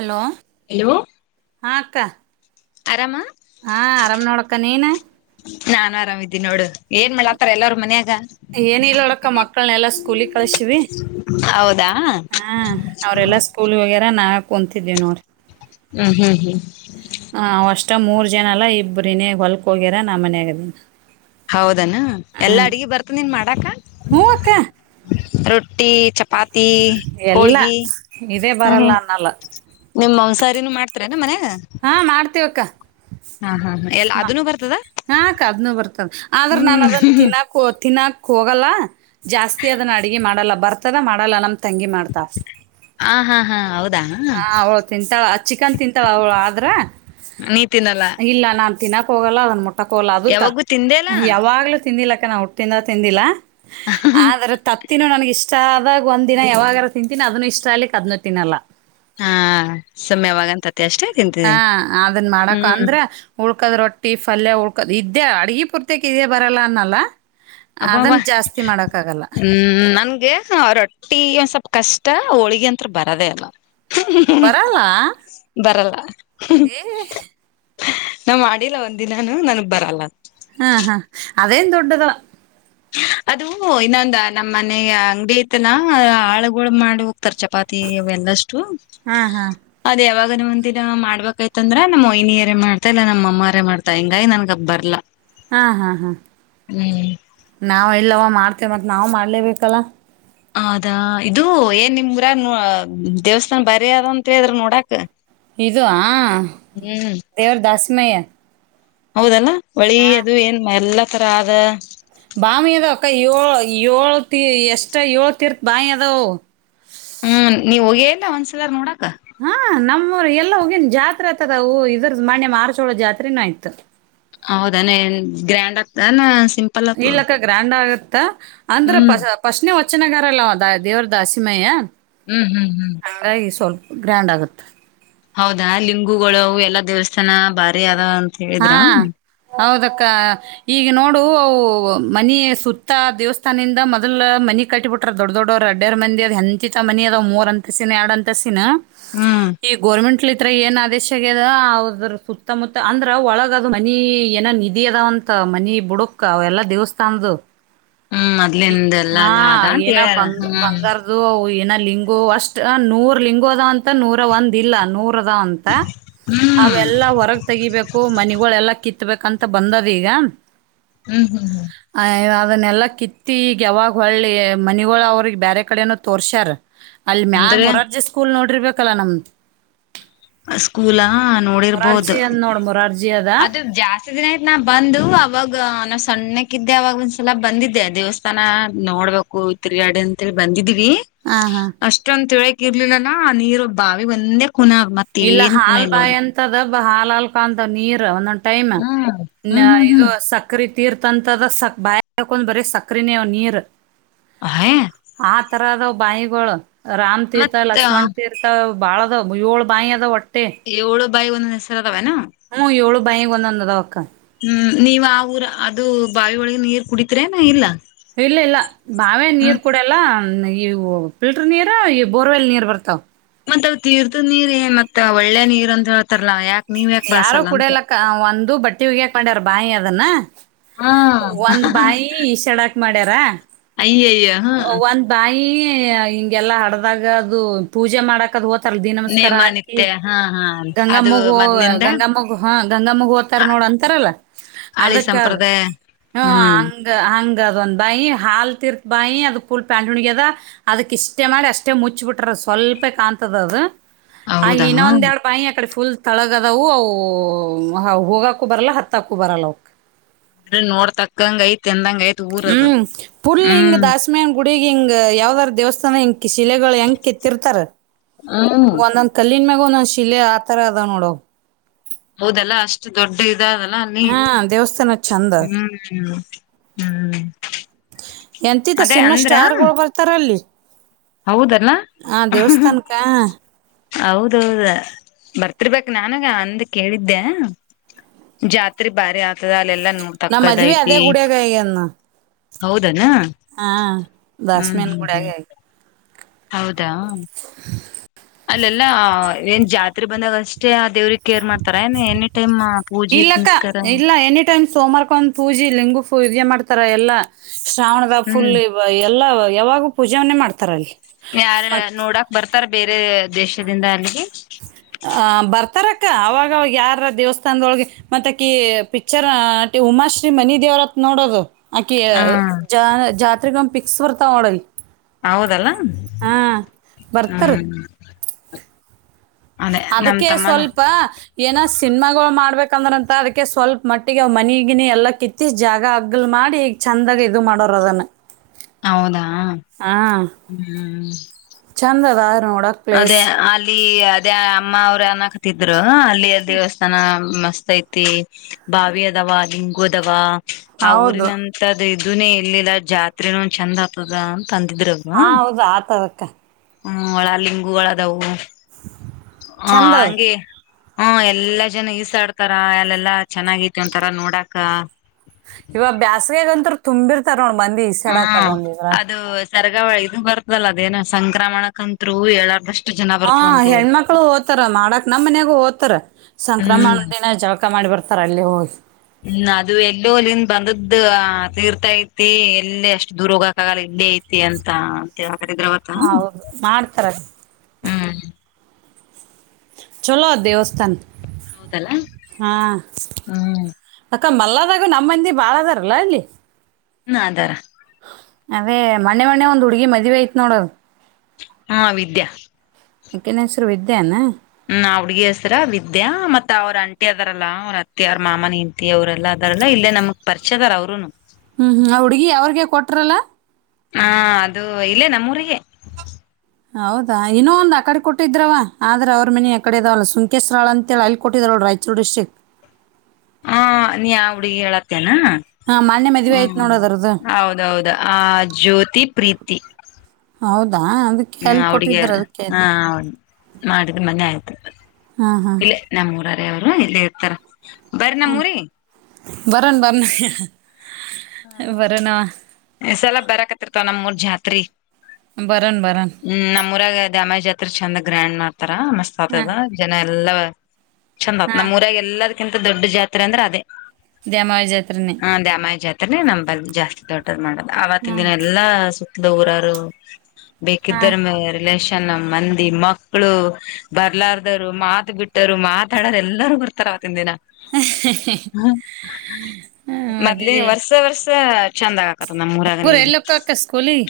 Hello hello ಹಾ ಅಕ್ಕ ಆರಾಮ ಹಾ ಆರಾಮ್ ನೋಡಕ್ಕ ನೀನ್ ನಾನ್ ಆರಾಮ ಇದೀನಿ ನೋಡು ಏನ್ ಮಾಡ ಆತರ ಎಲ್ಲರೂ ಮನ್ಯಾಗ ಏನ ಇಲ್ಲ ಅಳಕ್ಕ ಮಕ್ಕಳನೆ ಎಲ್ಲಾ ಸ್ಕೂಲಗ್ ಕಳಸಿವವಿ ಹೌದಾ ಹಾ ಅವ್ರೆಲ್ಲಾ ಸ್ಕೂಲ್ ವಗ್ಯರ ನಾ ಕುಂತಿದೀವಿ ನೋಡ್ರಿ ಹ್ಮ್ ಹ್ಮ್ ಹ್ಮ್ ಹ ಅಷ್ಟ ಮೂರ್ ಜನ ಅಲ್ಲಾ ಇಬ್ರನೇ ಹೊಲ್ಕ್ ಹೋಗ್ಯರ ನಾ ಮನ್ಯಾಗದನ್ ಹೌದನ ಎಲ್ಲಾ ಅಡಗಿ ಬರ್ತದ ನಿಂಗ ಮಾಡಾಕ ಹೂ ಅಕ್ಕ ರೊಟ್ಟಿ ಚಪಾತಿ ಎಲ್ಲ ಹೋಳಗಿ ಇದೇ ಹ್ಮ್ಮ ಬರಲ್ಲ ಅನ್ನಲ್ಲ ನಿಮ್ ಮಾಂಸಾರನನು ಮಾಡ್ತಾರೆನು ಮನ್ಯಾಗ ಹಾ ಮಾಡ್ತಿವಕ್ಕ ಹಾ ಹಾ ಹಾ ಎಲ್ಲ ಅದನು ಬರ್ತದ ಹಾ ಅಕ್ಕಾ ಹಾಕ್ದನುೂ ಬರ್ತದ ಆದ್ರ ನಾನನ್ ಹ್ಮ್ ಅದನ್ ತಿನ್ನಾಕ ತಿನ್ನಾಕ ಹೋಗಲ್ಲ ಜಾಸ್ತಿ ಅದನ್ನ ಅಡಗೆ ಮಾಡಲ್ಲ ಬರ್ತದ ಮಾಡಲ್ಲ ನಮ ತಂಗಿ ಮಾಡ್ತಾಲ ಆ ಹಾ ಹಾ ಹೌದಾ ಅವಳ ತಿಂತಾಲಾ ಚಿಕನ್ ತಿಂತಾವ ಅವಳ ಆದ್ರ ನೀತಿನಲ್ಲ ಇಲ್ಲ ನಾನ್ ತಿನ್ನಕ್ ಹೋಗಲ್ಲ ಅದನ್ನ ಮುಟ್ಟಕ ಹೋಗಲ್ಲ ಅದು ತ ತಿಂದೇಲ್ಲ ಯಾವಾಗ್ಲ ತಿಂದಿಲ್ಲಕ್ಕ ನ ಹುಟ್ಟಿಂದ ತಿಂದಿಲ್ಲ ಆದ್ರ ತತ್ತಿನ ನನ್ ಇಷ್ಟ ಅದಾಗ ಒಂದದಿನ ಯಾವಾಗಾರ ತಿಂತಿನಿ ಅದನ್ನು ಇಷ್ಟ ಆಲಿಕ್ಕೆದ ನೋ ತಿಿನಲ್ಲ ಹಾ ಸುಮ್ ಯಾವಾಗಂತತಿ ಅಷ್ಟೇ ಹಾ ತಿಂತಿದೀನಿ ಅದನ್ ಮಾಡಕ ಹ್ಮ್ ಅಂದ್ರೆ ಉಳ ಉಳ್ಕದ್ ರೊಟ್ಟಿ ಫಲ್ಯ ಉಳ್ಕದ ಇದ್ದೇ ಅಡ್ಗಿ ಪೂರ್ತಕ್ ಇದೇ ಬರಲ್ಲ ಅನ್ನಲ್ಲ ಅಬ್ಬಬ ಅದನ್ ಜಾಸ್ತಿ ಮಾಡಕ್ ಆಗಲ್ಲ ಹ್ಮ ನನ್ಗೆ ರೊಟ್ಟಿ ಒಂದ ಸ್ವಪ ಕಷ್ಟ ಷ್ಟ ಹೋಳಗ ಅಂತ್ತ್ರ ಬರದೇ ಅಲ್ಲ ಬರಲ್ಲ ಬರಲ್ಲ ಏ ನಾವ್ ಮಾಡಿಲ್ಲ ಒಂದಿದಿನನು ನನಗ ಬರಲ್ಲ ಹಾ ಹಾ ಅದೇ ಏನೂ ದೊಡ್ಡದು ಅದು ಇನ್ನೊಂದ ನಮ್ಮ್ ಮನೆಗೆ ಅಂಗಡಿ ತನ ಆಳ್ಗಳು ಮಾಡುವ ತರ ಚಪಾತಿ ಎಲ್ಲಷ್ಟು ಹಾ ಹಾ ಅದ ಯಾವಾಗ ಒಂದಿನನನ ಮಾಡ್ಬೇಕಾಯತಂದ್ರ ನಮ್ಮ್ ವಹಿನಿಯರೇ ಮಾಡ್ತಾ ಇಲ್ಲ ನಮ ಅವ್ವ ಅರೆ ಮಾಡ್ತಾ ಹಿಂಗ ನನಗ ಬರಲ್ಲ ಹಾ ಹಾ ಹಾ ನಾವ್ ಇಲ್ಲವ ಮಾಡ್ತೆವೆ ಮತ್ತ್ ನಾವ್ ಮಾಡ್ಲೇಬೇಕಲ್ಲ ಹದಾ ಇದು ಏನ್ ನಿಮ ಊರಾಗ ದೇವಸ್ಥಾನ ಬರಿ ಅದಂತ ಹೇಳಿದ್ರ ನೋಡಕ್ ಇದು ಆ ದೇವ್ರ ದಾಸಮಯ ಹೌದಲ್ಲ ಹೊಳಿ ಅದು ಏನ್ ಎಲ್ಲಾ ತರ ಆದ ಬಾವಿ ಅದ ಅಕ್ಕ ಏಳ ಏಳು ತೀ ಎಷ್ಟ ಏಳು ತೀರ್ ಬಾಯಿ ಅದಾವ ನೀ ಹೋಗಿ ಏನೂ ಒಂದ್ಸಲ ನೋಡಕ ಹ ನಮ್ಮ್ರು ಎಲ್ಲಾ ಹೋಗಿನ್ ಜಾತ್ರೆ ಆತದವು ಇದ್ರದ ಮಣ್ಯ ಮಾರ್ಚೋಳೋ ಜಾತ್ರೆನೂ ಆಯ್ತು ಹೌದಾನೇ ಗ್ರ್ಯಾಂಡ್ ಆಗ್ತಾನ ಇಲಕ್ಕ ಗ್ರ್ಯಾಂಡ್ ಆಗತ್ತ ಅಂದ್ರ ಹ್ಮ್ ಪಶ್ನೆ ವಚನಗ ಲ್ಲ ದೇವ್ರದ ಹಸಿಮಯ್ಯ ಹ್ಮ್ ಹ್ಮ್ ಹ್ಮ್ ಹಾಗಾಗಿ ಸ್ವಲ್ಪ ಗ್ರ್ಯಾಂಡ್ ಆಗುತ್ತೆ ಹೌದಾ ಲಿಂಗುಗಳು ಎಲ್ಲಾ ದೇವಸ್ಥಾನ ಬಾರಿ ಅದ ಅಂತ ಹಾ ಹೇಳಿದ್ರ. ಹೌದಕ್ಕ ಈಗ ನೋಡು ಅವು ಮನಿ ಸುತ್ತ ದೇವಸ್ಥಾನದಿಂದ ಮೊದಲ ಮನನೆ ಕಟ್ಟಿಬಿಟ್ರ ದೊಡ್ಡ ದೊಡ್ಡವರು ರೆಡ್ಡಿಡೆರ ಮಂದಿ ಅ ಹೆಂಚಿ ತ ಮನ ಅದ್ ಮೂರ ಅಂತಸಿನ ಎರಡು ಅಂತಸಿನ ಹ್ಮ್ ಈ ಗೌರ್ಮೆಂಟ್ತ್ರ ಏನ್ ಆದೇಶ ಆಗದ ಅದ್ರ ಸುತ್ತಮುತ್ತ ಅಂದ್ರ ಒಳಗ ಅದು ಮನಿ ಏನೋ ನಿಧಿ ಅದಾವಂತ ಮನಿ ಬುಡಕ ಅವ ಎಲ್ಲಾ ದೇವಸ್ಥಾನದ ಹ್ಮ್ ಮೊದ್ಲಿಂದ ಎಲ್ಲಾ ಹಾ ಅಲ್ಲ ಅದ ಅಂತ ಏನ ಹೇಳ್ಯಾರ ಬಂಗ ಹ್ಮ್ ಬಂಗಾರದು ಏನ ಲಿಂಗೋ ಅಷ್ಟ ನೂರ್ ಲಿಂಗೋ ಅದ ಅಂತ ನೂರ ಒಂದ್ ಇಲ್ಲ ನೂರ ಅಂತ ಹ್ಮ್ ಅವೆಲ್ಲಾ ಹೊರಗ ತೆಗಿಬೇಕ ನಿವುಗಳೆಲ್ಲಾ ಕಿತ್ಬೇಕಂತ ಬಂದದೀಗ ಹ್ಮ್ ಹ್ಮ್ ಹ್ಮ್ ಅದನ್ನೆಲ್ಲಾ ಕಿತ್ತಿ ಈಗ ಯಾವಾಗ ಹೊಳ್ಳಿ ಮನಿಗಳ ಅವ್ರಿಗೆ ಬೇರೆ ಕಡೆನೂ ತೋರ್ಸ್ಯಾರ್ ಅಲ್ಲಿ ಮ್ಯಾಗ್ ಅಂದ್ರೆ ಮೊರಾರ್ಜಿ ಸ್ಕೂಲ್ ನೋಡಿರ್ಬೇಕಲ್ಲಾ ನಮ್ದು ಸ್ಕೂಲಾ ನೋಡಿರ್ಬೋದು ಮೊರಾರ್ಜಿ ಅಂದ್ ನೋಡ್ ಮೊರಾರ್ಜಿ ಅದ ಅದು ಜಾಸ್ತಿ ದಿನ ಆಯ್ತು ನಾ ಬಂದು ಅವಾಗ ನಾ ಸಣ್ಣಕ್ಕಿದ್ದೆ ಅವಾಗ ಒಂದ್ಸಲ ಬಂದಿದ್ದೆ ದೇವಸ್ಥಾನ ನೋಡ್ಬೇಕು ತಿರುಗಾಡೆ ಅಂತೇಳಿ ಬಂದಿದ್ದೀ ಹಾ ಹಾ. ಅಷ್ಟೊಂದ ತಿಳೋಕ ಇರ್ಲಿಲ್ಲಲ ಆ ನೀರು ಬಾವಿ ಒಂದೇ ಖನ ಆಗ್ ಇಲ್ಲ ಹಾಲ್ ಬಾಯಿ ಅಂತದ ಹಾಲ್ ಹಾಲ್ಕಂತ ನೀರ ಒಂದಂ ಟೈಮ್ ಹ್ಮ್ ನ ಹ್ಮ್ ಹ್ಮ್ ಇದು ಹ್ಮ್ ಸಕ್ರಿ ತೀರ್ಥ ಹಂತದ್ ಸ ಬಾಯ ಹಾಕೊಂಡ್ ಬರೀ ಸಕ್ರಿನೆ ಅವ ನೀರ್. ಅಹೇ ತರದ ಬಂವಿಗೋಳ ರಾಮ್ ತೀರ್ಥ ಮತ್ತ ಲಕ್ಷ್ಮಣ್ ತೀರ್ಥ ಬಾಳದ ಯೊಳ ಬ್ಯಾಂವಿ ಅದಾವ್ ಒಟ್ಟ ಏಳು ಬಾಯಿ ಒಂದೊಂದ್ ಹೆಸರ ಆದಾವೇನ ಮನಿಗಿ ಒಂದೊಂದ ಅದಾವ ಅಕ್ಕಾ. ಹ್ಮ್ ನೀವ್ ಆ ಊರ ಅದು ಬಾವಿ ಒಳಗಿನ ನೀರ್ ಕುಡಿತಿರ ಏನ್ ಇಲ್ಲ ಇಲ್ಲ ಇಲ್ಲ ಬಾಂವ್ಯಾನ್ ಹ್ಮ ನೀರ್ ಕುಡಿಯಲ್ಲ ಇವು ಫಿಲ್ಟ್ರರ್ ನೀರ ಇ ಬೋರ್ವೆಲ್ ನೀರ್ ಬರ್ತಾವ ಮತ್ತ ಅದ ತೀರ್ಥದ್ ನೀರ್ ಏನ್ ಮತ್ ಒಳ್ಳೆ ನೀರ್ ಅಂತ ಹೇಳ್ತಾರಲ್ಲಾ ಯಾಕ ನೀವ್ ಯಾಕ ಯಾರೂ ಬಳಸಲ್ಲ ಕುಡಿ ಅಂತ ಯಲ್ಲಕ್ಕ ಒಂದು ಬಟ್ಟೆ ಒಗ್ಯಾಕ್ ಮಾಡ್ಯಾರ್ ಬಾಂವಿ ಅದನ್ನ ಹಾ ಒಂದ್ ಬಾಯಿ ಇಸ್ಯಾಡಾಕ್ ಮಾಡ್ಯಾರ ಅಯಯ್ಯ ಹ ಈ ಹಿಂಗೆಲ್ಲಾ ಹಡದಾಗ ಅದು ಪೂಜೆ ಮಾಡಕದು ಹೊ ತರಲ್ಲ ದಿಡ ನಮಸ್ಕಾರ ನೇಮ ಹಾಕಿ ನಿತ್ಯ ಹಾ ಹಾ ಅದು ಗಂಗಾಮಗು ಮೊದ್ಲಿಂದ ಗಂಗ ಮಗು ಹಾ ಗಂಗ ಮಗು ಹೊತಾರ ನೋಡ್ ಅಂತಾರಲ್ಲ ಹಳಿ ಅದಕ್ಕದ್. ಸಂಪ್ರದಾಯ ಹ್ಮ ಹ್ಮ್ ಹಂಗ ಹಂಗ ಅದ ಒಂದ್ ಬಾಯಿ ಹಾಲ್ತಿರ್ತಿ ಬಾಯಿ ಅದು ಫುಲ್ ಪ್ಯಾಂಟ್ಯೂನಿಗಿ ಅದ ಅದಕ್ ಇಷ್ಟೇ ಮಾಡಿ ಅಷ್ಟೇ ಮುಚ್ಚಬಿಟ್ರದ ಸ್ವಲ್ಪೇ ಕಾಣ್ತದ ಅದ ಆ ಹೌದಾ ಇನ್ನ ಒಂದ ಎರಡ್ ಬಾಯಿ ಅಕಡೆ ಫುಲ್ ತಳಗ ದವು ಅವ ಹೋಗಾಕು ಬರಲ್ಲ ಹತ್ತಾಕು ಬರಲ್ಲ ಅವ. ಅ ನೋಡ್ ತಕ್ಕಂಗ ಐತಿ ಅಂದಂಗ್ ಹ್ಮ ಪುಲ್ ಹಿಂಗ್ ದಾಸಮಿಯನ್ ಗುಡಿ ಹಿಂಗ ಯಾವ್ದ್ರ ದೇವಸ್ಥಾನ ಶಿಲೆಗಳು ಹೆಂಗ ಕೆತ್ತಿರ್ತಾರೆ ಹ್ಮ್ ಒಂದೊಂದ್ ಕಲ್ಲಿನ್ ಮ್ಯಾಲ್ ನು ಶಿಲೆ ಆತರ ಅದಾವ ನೋಡ ಅವ ಹೌದಲ್ಲ ಅಷ್ಟು ದೊಡ್ಡ ಇದ ಅದಲ್ಲ ಅಲ್ಲಿ. ಹಾ ದೇವಸ್ಥಾನ ಚಂದ ಅದ್ ಇನ್ನ ಹ್ಮ್ ಎಂತಿತ ಅದೇ ಸಿನಿಮಾ ಸ್ಟಾರ್ ಅಂದ್ರ ಗಳು ಬರ್ತಾರಲ್ಲ. ಹೌದಲ್ಲ ಹು ಹು ದೇವಸ್ಥಾನಕ್ಕ ಹೌದೌಹೌದ ಬರ್ತಿರ್ಬೇಕ ನಾನಗ ಅಂದ ಕೇಳಿದ್ದೆ. ಜಾತ್ರೆ ಭಾರಿ ಆಗ್ತದ ಅಲ್ಲೆಲ್ಲಾ ನಮ್ ಮದ್ವಿ ಅದೇ ನೋಡ್ತಕ್ಕದಐತಿ ಗುಡಿಯಾಗ ಆಗ್ಯದ ನೋಡ್ ಹೌದನ ಹಾ ಹ್ಮ್ ದಾಸ್ಮ್ಯಾನ್ ಹ್ಮ್ ಹ್ಮ್. ಗುಡಿಯಾಗೆ ಆಗ್ ಹೌದಾ ಅಲ್ಲೆಲ್ಲ ಏನ್ ಜಾತ್ರಿ ಬಂದಾಗ ಅಷ್ಟೇ ಆ ದೇವ್ರಗಿ ಕೇರ್ ಮಾಡ್ತಾರ ಏನ ಎನಿ ಟೈಮ್ ಪೂಜಿ ಪುನಸ್ಕಾರ. ಸೋಮಾರಕೊಂದ ಪೂಜಿ ಲಿಂಗು ಪೂಜಿ ಮಾಡ್ತಾರ ಎಲ್ಲಾ ಶ್ರಾವಣದಾಗ್ ಫುಲ್ ಹ್ಮ್ ಎಲ್ಲ ಯಾವಾಗು ಪೂಜನ ಮಾಡ್ತಾರ ಅಲ್ಲಿ. ಯಾರರ ಮತ್ ನೋಡಕ್ ಬರ್ತಾರ ಬೇರೆ ದೇಶದಿಂದ ಅಲ್ಲಿಗೆ ಅ ಬರ್ತಾರಕ್ಕ ಅವಾಗವಾಗ ಯಾರ ದೇವಸ್ಥಾನದೊಳಗ ಮತ್ತ ಅಕಿ ಪಿಕ್ಚರ್ ನಟಿ. ಉಮಾ ಶ್ರೀ ಮನಿ ದೇವ್ರತ್ ನೋಡದು ಅಕಿ ಹ ಜಾ ಜಾತ್ರಿಗಿ ಒಮ್ಮಿ ಪಿಕ್ಸ್ ಬರ್ತಾಳ ನೋಡ ಅಲ್ಲಿ. ಹೌದಲ್ಲ ಬರ್ತಾರ ಹ್ಮ್. ಅದೇ ನಮ್ ಅದಕ್ಕೆ ತಮ್ಮನ ಸ್ವಲ್ಪ ಏನ ಸಿನ್ಮಾಗೋಳ ಮಾಡ್ಬೇಕ. ಯಾಕಂದ್ರ ಅಂತ ಅದಕ್ಕೆ ಸ್ವಲ್ಪ ಮಟ್ಟಿಗೆ ಅವ ಮನಿಗಿನೇ ಎಲ್ಲ ಕಿತ್ತಿ ಜಾಗ ಅಗ್ಗಲ್ ಮಾಡಿ ಈ ಚಂದಾಗ ಇದು ಮಾಡೋರ ಪ್ರದನ್ ಹೌದಾ ಹ್ಮ. ಚಂದ ಅದಾ ಅದೇ ಅಲ್ಲಿ ಅದೇ ಅಮ್ಮ ಅವ್ರ ಅನಕತಿದ್ರ ಅಲ್ಲಿ ದೇವಸ್ಥಾನ ಮಸ್ತ್ ಐತಿ ಬಾವಿ ಅದವ ಲಿಂಗು ಅದವ ಆ ಹೌದು ಊರಿನಂತದ ಇವನೇ ಇರಲ್ಲಿಲ ಜಾತ್ರೆನು ಚೆಂದ್ ಆತದ ಅಂತ ಅಂದಿದ್ರ ಅವ ಹಾ ಹೌದು ಆತದಕ್ಕ ಹ್ಮ ಒಳ ಲಿಂಗು ಒಳ ಅದವು ಹ ಚಂದ ಅದ ಹಂಗೆ ಹ್ಮ ಎಲ್ಲಾ ಜನ ಈಸಾಡ್ತಾರ ಅಲ್ಲೆಲ್ಲಾ ಚನ್ನಾಗೈತಿ ಒಂತಾರ ನೋಡಾಕ ಇವಾಗ್ ಬ್ಯಾಸಗಗಂತರು ತುಂಬಿರ್ತಾರ ನೋಡ್ ಮಂದಿ ಈಸಾಡಕ್ದ ಒಂದಿದ್ರಾಗ ಸರ್ಗಾವಳಿ ಇದು ಬರ್ತಲ್ಲ ಅದೇನು ಸಂಕ್ರಮಣ ಕಂತ್ರು ಏಳಾರ್ದಷ್ಟು ಹಾ ಹೆಣ್ಮಕ್ಳು ಓದತಾರ ಮಾಡಕ್ ನಮ್ ಮನ್ಯಾಗು ಒತರ ಸಂಕ್ರಮಣ ಹ್ಮ್ ದಿನ ಜಳಕ ಮಾಡಿ ಬರ್ತ ತರಲ್ಲ ಹೋಗಿ ಹ್ಮ್ ಅದು ಎಲ್ಲೋ ಅಲ್ಲಿಂದ ಬಂದ್ದ ತೀರ್ತ ಐತಿ ಎಲ್ಲ ಅಷ್ಟು ದೂರ ಹೋಗಕ ಆಗಲ್ಲಗಿ ಇದೇ ಐತಿ ಅಂತ ಅಂತಕಿದ್ರವತ ಹೌದು ಮಾಡ್ತಾರ ಹ್ಮ್ ಚಲೋ ಅದ ದೇವಸ್ಥಾನ ಹೌದಲ್ಲಾ ಹಾ ಹ್ಮ್ ಅಕ್ಕ ಮಲ್ಲದಾಗು ನಮ್ಮಂದಿ ಬಾಳದಾರಲ್ಲ ಅಲ್ಲಿ ಹ ಅದಾರ. ಅದೇ ಮಣ್ಣೆ ಮಣ್ಣೆ ಒಂದ್ ಹುಡ್ಗಿ ಮದ್ೆ ಆಐತ್ತ್ ನೋಡೋದು ಹಾ ವಿದ್ಯಾ ಯಕೆ ನ ಹೆಸರು ವಿದ್ಯಾನ ಹ್ಮ ಹುಡ್ಗಿ ಹೆಸರ ವಿದ್ಯಾ ಮತ್ತತ್ ಅವ್ರ ಅಂಟಿ ಅದಾರಲ್ಲ ಅವ್ರ ಅತ್ತಿ ಅವ್ರ ಮಾಮನ ಇಂತಿ ಅವರೆಲ್ಲ ಅರಲ್ಲಾ ಇ ನಮ್ಗ್ ಪರಿಚದರ್ ಅವ್ರರುನು ಹ್ಮ್ ಹುಡ್ಗಿ ಅವ್ರಿಗೆ ಕೊಟ್ರಲ್ಲ ಹಾ ಅದು ಇಲ್ಲೇ ನಮ್ಮೂರಿಗೆ ಹೌದಾ ಇನ್ನೊ ಒಂದು ಆ ಕಡೆ ಕೊಟ್ಟಿದ್ರವ ಆದ್ರೆ ಅವ್ರ ಮನಿ ಅಕಡೆ ಇದಾವಲ್ಲ ಸುಂಕೇಶ್ರರಳ ಅಂತೇಳಿ ಅಲ್ಲಿ ಕೊಟ್ಟಿದ್ರಳ ರಾಯಚೂ ಡಿಸ್ಟ್ರಿಕ್ ಹಾ ನೀ ಹುಡುಗಿ ಹೇಳತ್ತೇನೆ ಹಾ ಮೊನ್ನೆ ಮದ್ವೆ ಆಯ್ತು ಹ್ಮ ನೋಡು ಅದ್ರದ್ದು ಹೌದೌದು ಆ ಜ್ಯೋತಿ ಪ್ರೀತಿ [unintelligible] ಹೌದಾ ಅದಕ್ಕೆ ಹ್ಮ ಅಲ್ಲಿ ಅವಡ್ಗೆ ಕೊಟ್ಟಿದ್ರು ಅದಕ್ಕೆ ಹಾ ಹ ಮಾಡಿದ ಮನ್ ಆಯ್ತು ಹಾಂ ಹಾಂ ಇಲ್ಲೇ ನಮ್ಮೂರರ ಅವರು ಇಲ್ಲೇ ಇರ್ತಾರ ಬರ ನಮ್ಮೂರಿ ಬರಣ ಬರ್ಣ ಹ ಸಲ ಬರಕತಿರ್ತವ ನಮ್ ಮೂರ್ ಜಾತ್ರಿ ಬರೋಣ ಬರೋಣ ಹ್ಮ್ ನಮ್ಮ್ಊರಾಗ ಅದೆ ಅಮೇಜ್ ಹತ್ರ ಚಂದ ಗ್ರ್ಯಾಂಡ್ ಮಾಡಾರ್ತ ತರ ಮಸ್ತ್ ಹಾಂ ಆತದ ಜನ ಎಲ್ಲಾ ಚಂದ ಆತ ಹಾಂ ನಮ್ಮ್ಊರಾಗ ಎಲ್ಲ ಅದಂತ ದೊಡ್ಡ ಜಾರೆ ಅಂದ್ರೆ ಅದೇ ಇದ ದೇಮವ ಜಾತ್ರನೆ ನಮಲ್ಲಿ ಜಾಸ್ತಿ ದೊಡ್ಡದ್ ಮಾಡದು ಆವತ್ತಿನ ಹಾಂ ದಿನ ಎಲ್ಲಾ ಸುತ್ತದ ಊರರು ಬೇಕಿದ್ದ್ರ ಹಾಂ ರಿಲೇಷನ್ ಚೆನ್ನಮ್ಮ್ ಮಂದಿ ಮಕ್ಕಳು ಬರ್ಲಾರ್ದರು ಮಾತ ಬಿಟ್ಟರು ಮಾತಾಡರು ಎಲ್ಲಾರೂ ಬರ್ತಾರ ಅವತ್ತಿನ ದಿನ ಹ್ಮ ಮದುವ ಸ ಚಂದಾಗ ಆಕತ್ ನಮ್ಮ್ೂರಾಗನಗ ಹೋಗಕ್ಕ ಸ್ಕೂಲಿಗೆ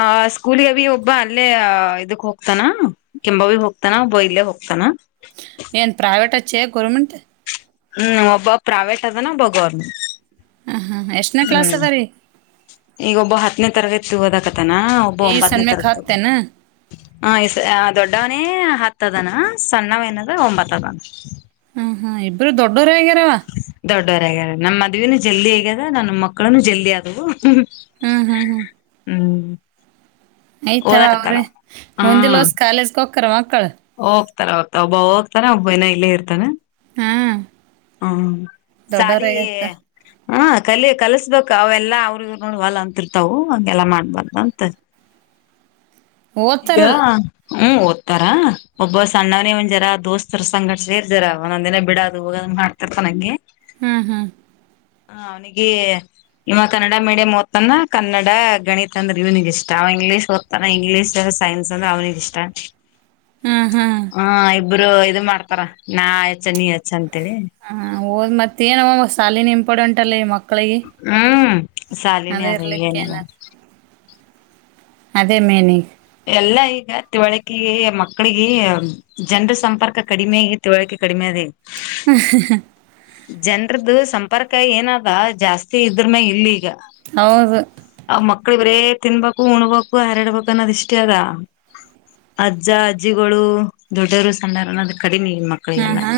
ಆ ಸ್ಕೂಲ್ಗೆ ಭ ಒಬ್ಬ ಅಲ್ಲೇ ಇದಕ್ ಹೋಗ್ತಾನ ಕೆಂಬ ಭಿ ಹೋಗ್ತಾನ ಒಬ್ಬ ಇಲ್ಲೇ ಹೋಗ್ತಾನ ಏನ್ ಪ್ರೈವೇಟ್ಚ್ಚೇ ಗೌರ್ನಮೆಂಟ್ ಹ್ಮ್ ಒಬ್ಬ ಪ್ರೈವೇಟ್ ಅದಾನ ಒಬ್ಬ ಗೌರ್ಮೆಂಟ್ ಹಾಂ ಹಾಂ ಎಷ್ಟನೇ ಕ್ಲಾಸ್ ಹ್ಮ್ ಅದ ರೀ ಈಗ ಒಬ್ಬ ಹತ್ತನೇ ತರಗತಿ ಹದಕತಾನ ಒಬ್ಬ ಈ ಒಂಬತ್ತನೇ ಸನ್ಮ್ಯಾಕ ತರತಿ ಹಾಕ್ತೇನ ಹ ದೊಡ್ಡ ಮನ ಹತ್ತದನ ಸಣ್ಣವೇನದ ಒಂಬತ್ತುದನ ಹ ಹಾ ಇಬ್ಬರು ದೊಡ್ಡೋರು ಹೇಗ್ಯಾರವ ದೊಡ್ಡವರಗ ನಮ್ಮ ಮದ್ನುೂ ಜಲ್ದಿ ಹಗ್ಯದ ನಮ್ಮ ಮಕ್ಕಳನು ಜಲ್ದಿ ಆದವು ಹ್ಮ್ ಹ್ಮ್ ಹ್ಮ್ ಹ್ಮ್ ಆಯ್ತ ಅವ್ರ ಓದಕತ್ತಾರ ಹಾ ಮುಂದಲ್ಸ್ ಕಾಲೇಜ್ಗೆ ಹಕ್ಕರ ಮಕ್ಕಳ ತರ ಹೋಗತ ಒಬ್ಬೋಗತಾ ಒಬಯನ ಇಲ್ಲೇ ಇರ್ತಾನ ಹಾ ದೊಡ್ಡೋರಾಗತ್ತ ಹಾ ಕಲಿ ಕಲ್ಸ್ಬೇಕ ಅವೆಲ್ಲ ಅವ್ರ ನೋಡವಲ್ ಅಂತಿರ್ತಾವ ಹಗೆಲ್ಲಾ ಮಾಡ್ಬಾರ್ದ ಅಂತ [unintelligible] ಈಗ ಓದ್ತಾರಲ್ಲ ಹ್ಮ್ ಓದ್ತಾರ ಒಬ್ಬ ಸಣ್ಣವನೇ ಒಂದ್ ಜರ ದೋಸ್ತರ ಸಂಗಡ ಸೇರ್ ಜರ ಒಂದೊಂದ ದಿನ ಬಿಡದು ಹ ಮಾಡ್ತರ್ತ ನಂಗೆ ಹ್ಮ್ ಹ್ಮ್ ಹ ಅವ್ನಿಗೆ ನಿಮ್ಮ ಕನ್ನಡ ಮೀಡಿಯಂ ತ್ತನ ಕನ್ನಡ ಗಣಿತ ಅಂದ್ರೂನಿಗೆ ಇಷ್ಟ ಅವ ಇಂಗ್ಲೀಷ್ ಓದ್ತಾನ ಇಂಗ್ಲೀಷ್ ಸೈನ್ಸ್ ಅಂದ್ರೆ ಅವನಿಿಗೆ ಇಷ್ಟ ಹ್ಮ್ ಹ್ಮ್ ಹ ಇಬ್ರು ಇದು ಮಾಡ್ತಾರ ನಾ ಯಚ್ಚ ನೀ ಹಚ್ಚ ಅಂತೇಳಿ ಹ ಹಓದ್ ಮತ್ತೇಏನ ಸಾಲಿನ ಇಂಪಾರ್ಟೆಂಟ್ ಅಲ್ಲ ಮಕ್ಕ ಮ ಕಳಿಗೆ ಹ್ಮ್ ಅದ ಸಾಲಿನೇ ಏನೇನ ಇರಲಕ್ಕಂದ ಅದೇ ಮೇನಿ ಎಲ್ಲ ಈಗ ತಿವಳಿಕೆಗೆ ಮಕ್ಕಳಿಗೆ ಜನರ ಸಂಪರ್ಕ ಕಡಿಮೆ ಈದ ತಿವಳಿಕಿ ಕಡಿಮೆ ಅದ ಈಗ ಹಾ ಹಾ ಜನ್ರದ ಸಂಪರ್ಕ ಏನ ಅದ ಜಾಸ್ತಿ ಇದ್ರ ನ್ ಇಲ್ಲಿ ಈಗ ಹೌದು ಅವ ಮಕ್ಳು ಬರೇ ತಿನ್ಬೇಕು ಉಣಬೇಕು ಹಾರಡ್ಬೇಕು ಅನ್ನೋದ ಇಷ್ಟ ರ ಅಜ್ಜ, ಅಜ್ಜಿಗಳು, ದೊಡ್ಡೋರು, ಸಣ್ಣಾರಣ ಕಡಿಮೆ ಹ್ಮ ಮಕ್ಕಳಿಗೇಲ್ಲಾ ಹಾ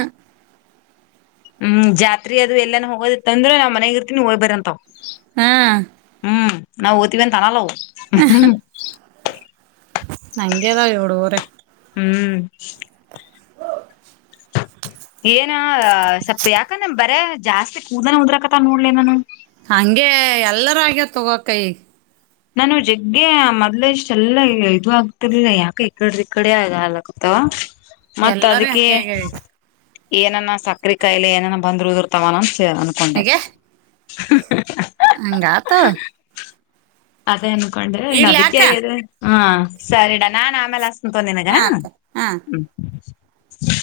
ಹ್ಮ್ ಜಾತ್ರಿ ಅದು ಎಲ್ಲಾನ ಹೋಗೋದಿತ್ತ ಅಂದ್ರೆ ನಾವ್ ಮನೆಗ ಇರ್ತೀನಿ ಹೋಗ್ಬರಂತಾವ್ ಹಾ ಹ್ಮ್ ನಾವು ಓತಿವಿ ಅಂತ ಅನ್ನಲ್ಲವು ಹಂಗೆದವ ಹುಡುಗುರೆಲ್ಲ ಹ್ಮ್ [unintelligible] ಏನ ಸ್ವಲ್ಪ್ ಯಾಕ ನಮ ಬರೆ ಜಾಸ್ತಿ ಕೂದಲಾನ ಉದ್ರಕತ ನೋಡ್ಲ ನನು ಹಂಗೆ ಎಲ್ಲರ ಆಗ್ಯವ ತಗೋ ಅಕ್ಕ ಈಗ ನಾನು ಜಗ್ಗೆ ಮೊದ್ಲೆ ಇಷ್ಟೆಲ್ಲ ಇದು ಆಗ್ತಿರ್ಲಿಲ್ಲ ಯಾಕ ಈಕಡ ಇ ಕಡೆ ಆಲ್ ಆಗತ ಆ ಮತ್ತೆ ಎಲ್ಲರೂ ಅದಕ್ಕೆ ಹಂಗೆ ಆಗ್ಯಾವ ಈಗ ಏನನ ಸಕ್ರೆ ಕಾಯಿಲೆ ಏನನ ಬಂದ್ರು ಉರ್ದ್ರ ಏನ ಸ ಅನ್ಕೊಂಡೆ ಹೇಗೆ ಹಂಗ ಆತವ ಅದೇ ಅನ್ಕೊಂಡ್ರೆನ್ ಇಡ್ಲಿ ಅಕ್ಕ ಅದಕ್ಕೆಯ್ಯದೆ ಹಾ ಸರಿಡ ನಾನ್ ಆಮೇಲೆ ಹಚ್ ತೊಂದಿನಾಗ ಹಾ ಅಕ್ಕ ಹಾ ಹ [unintelligible]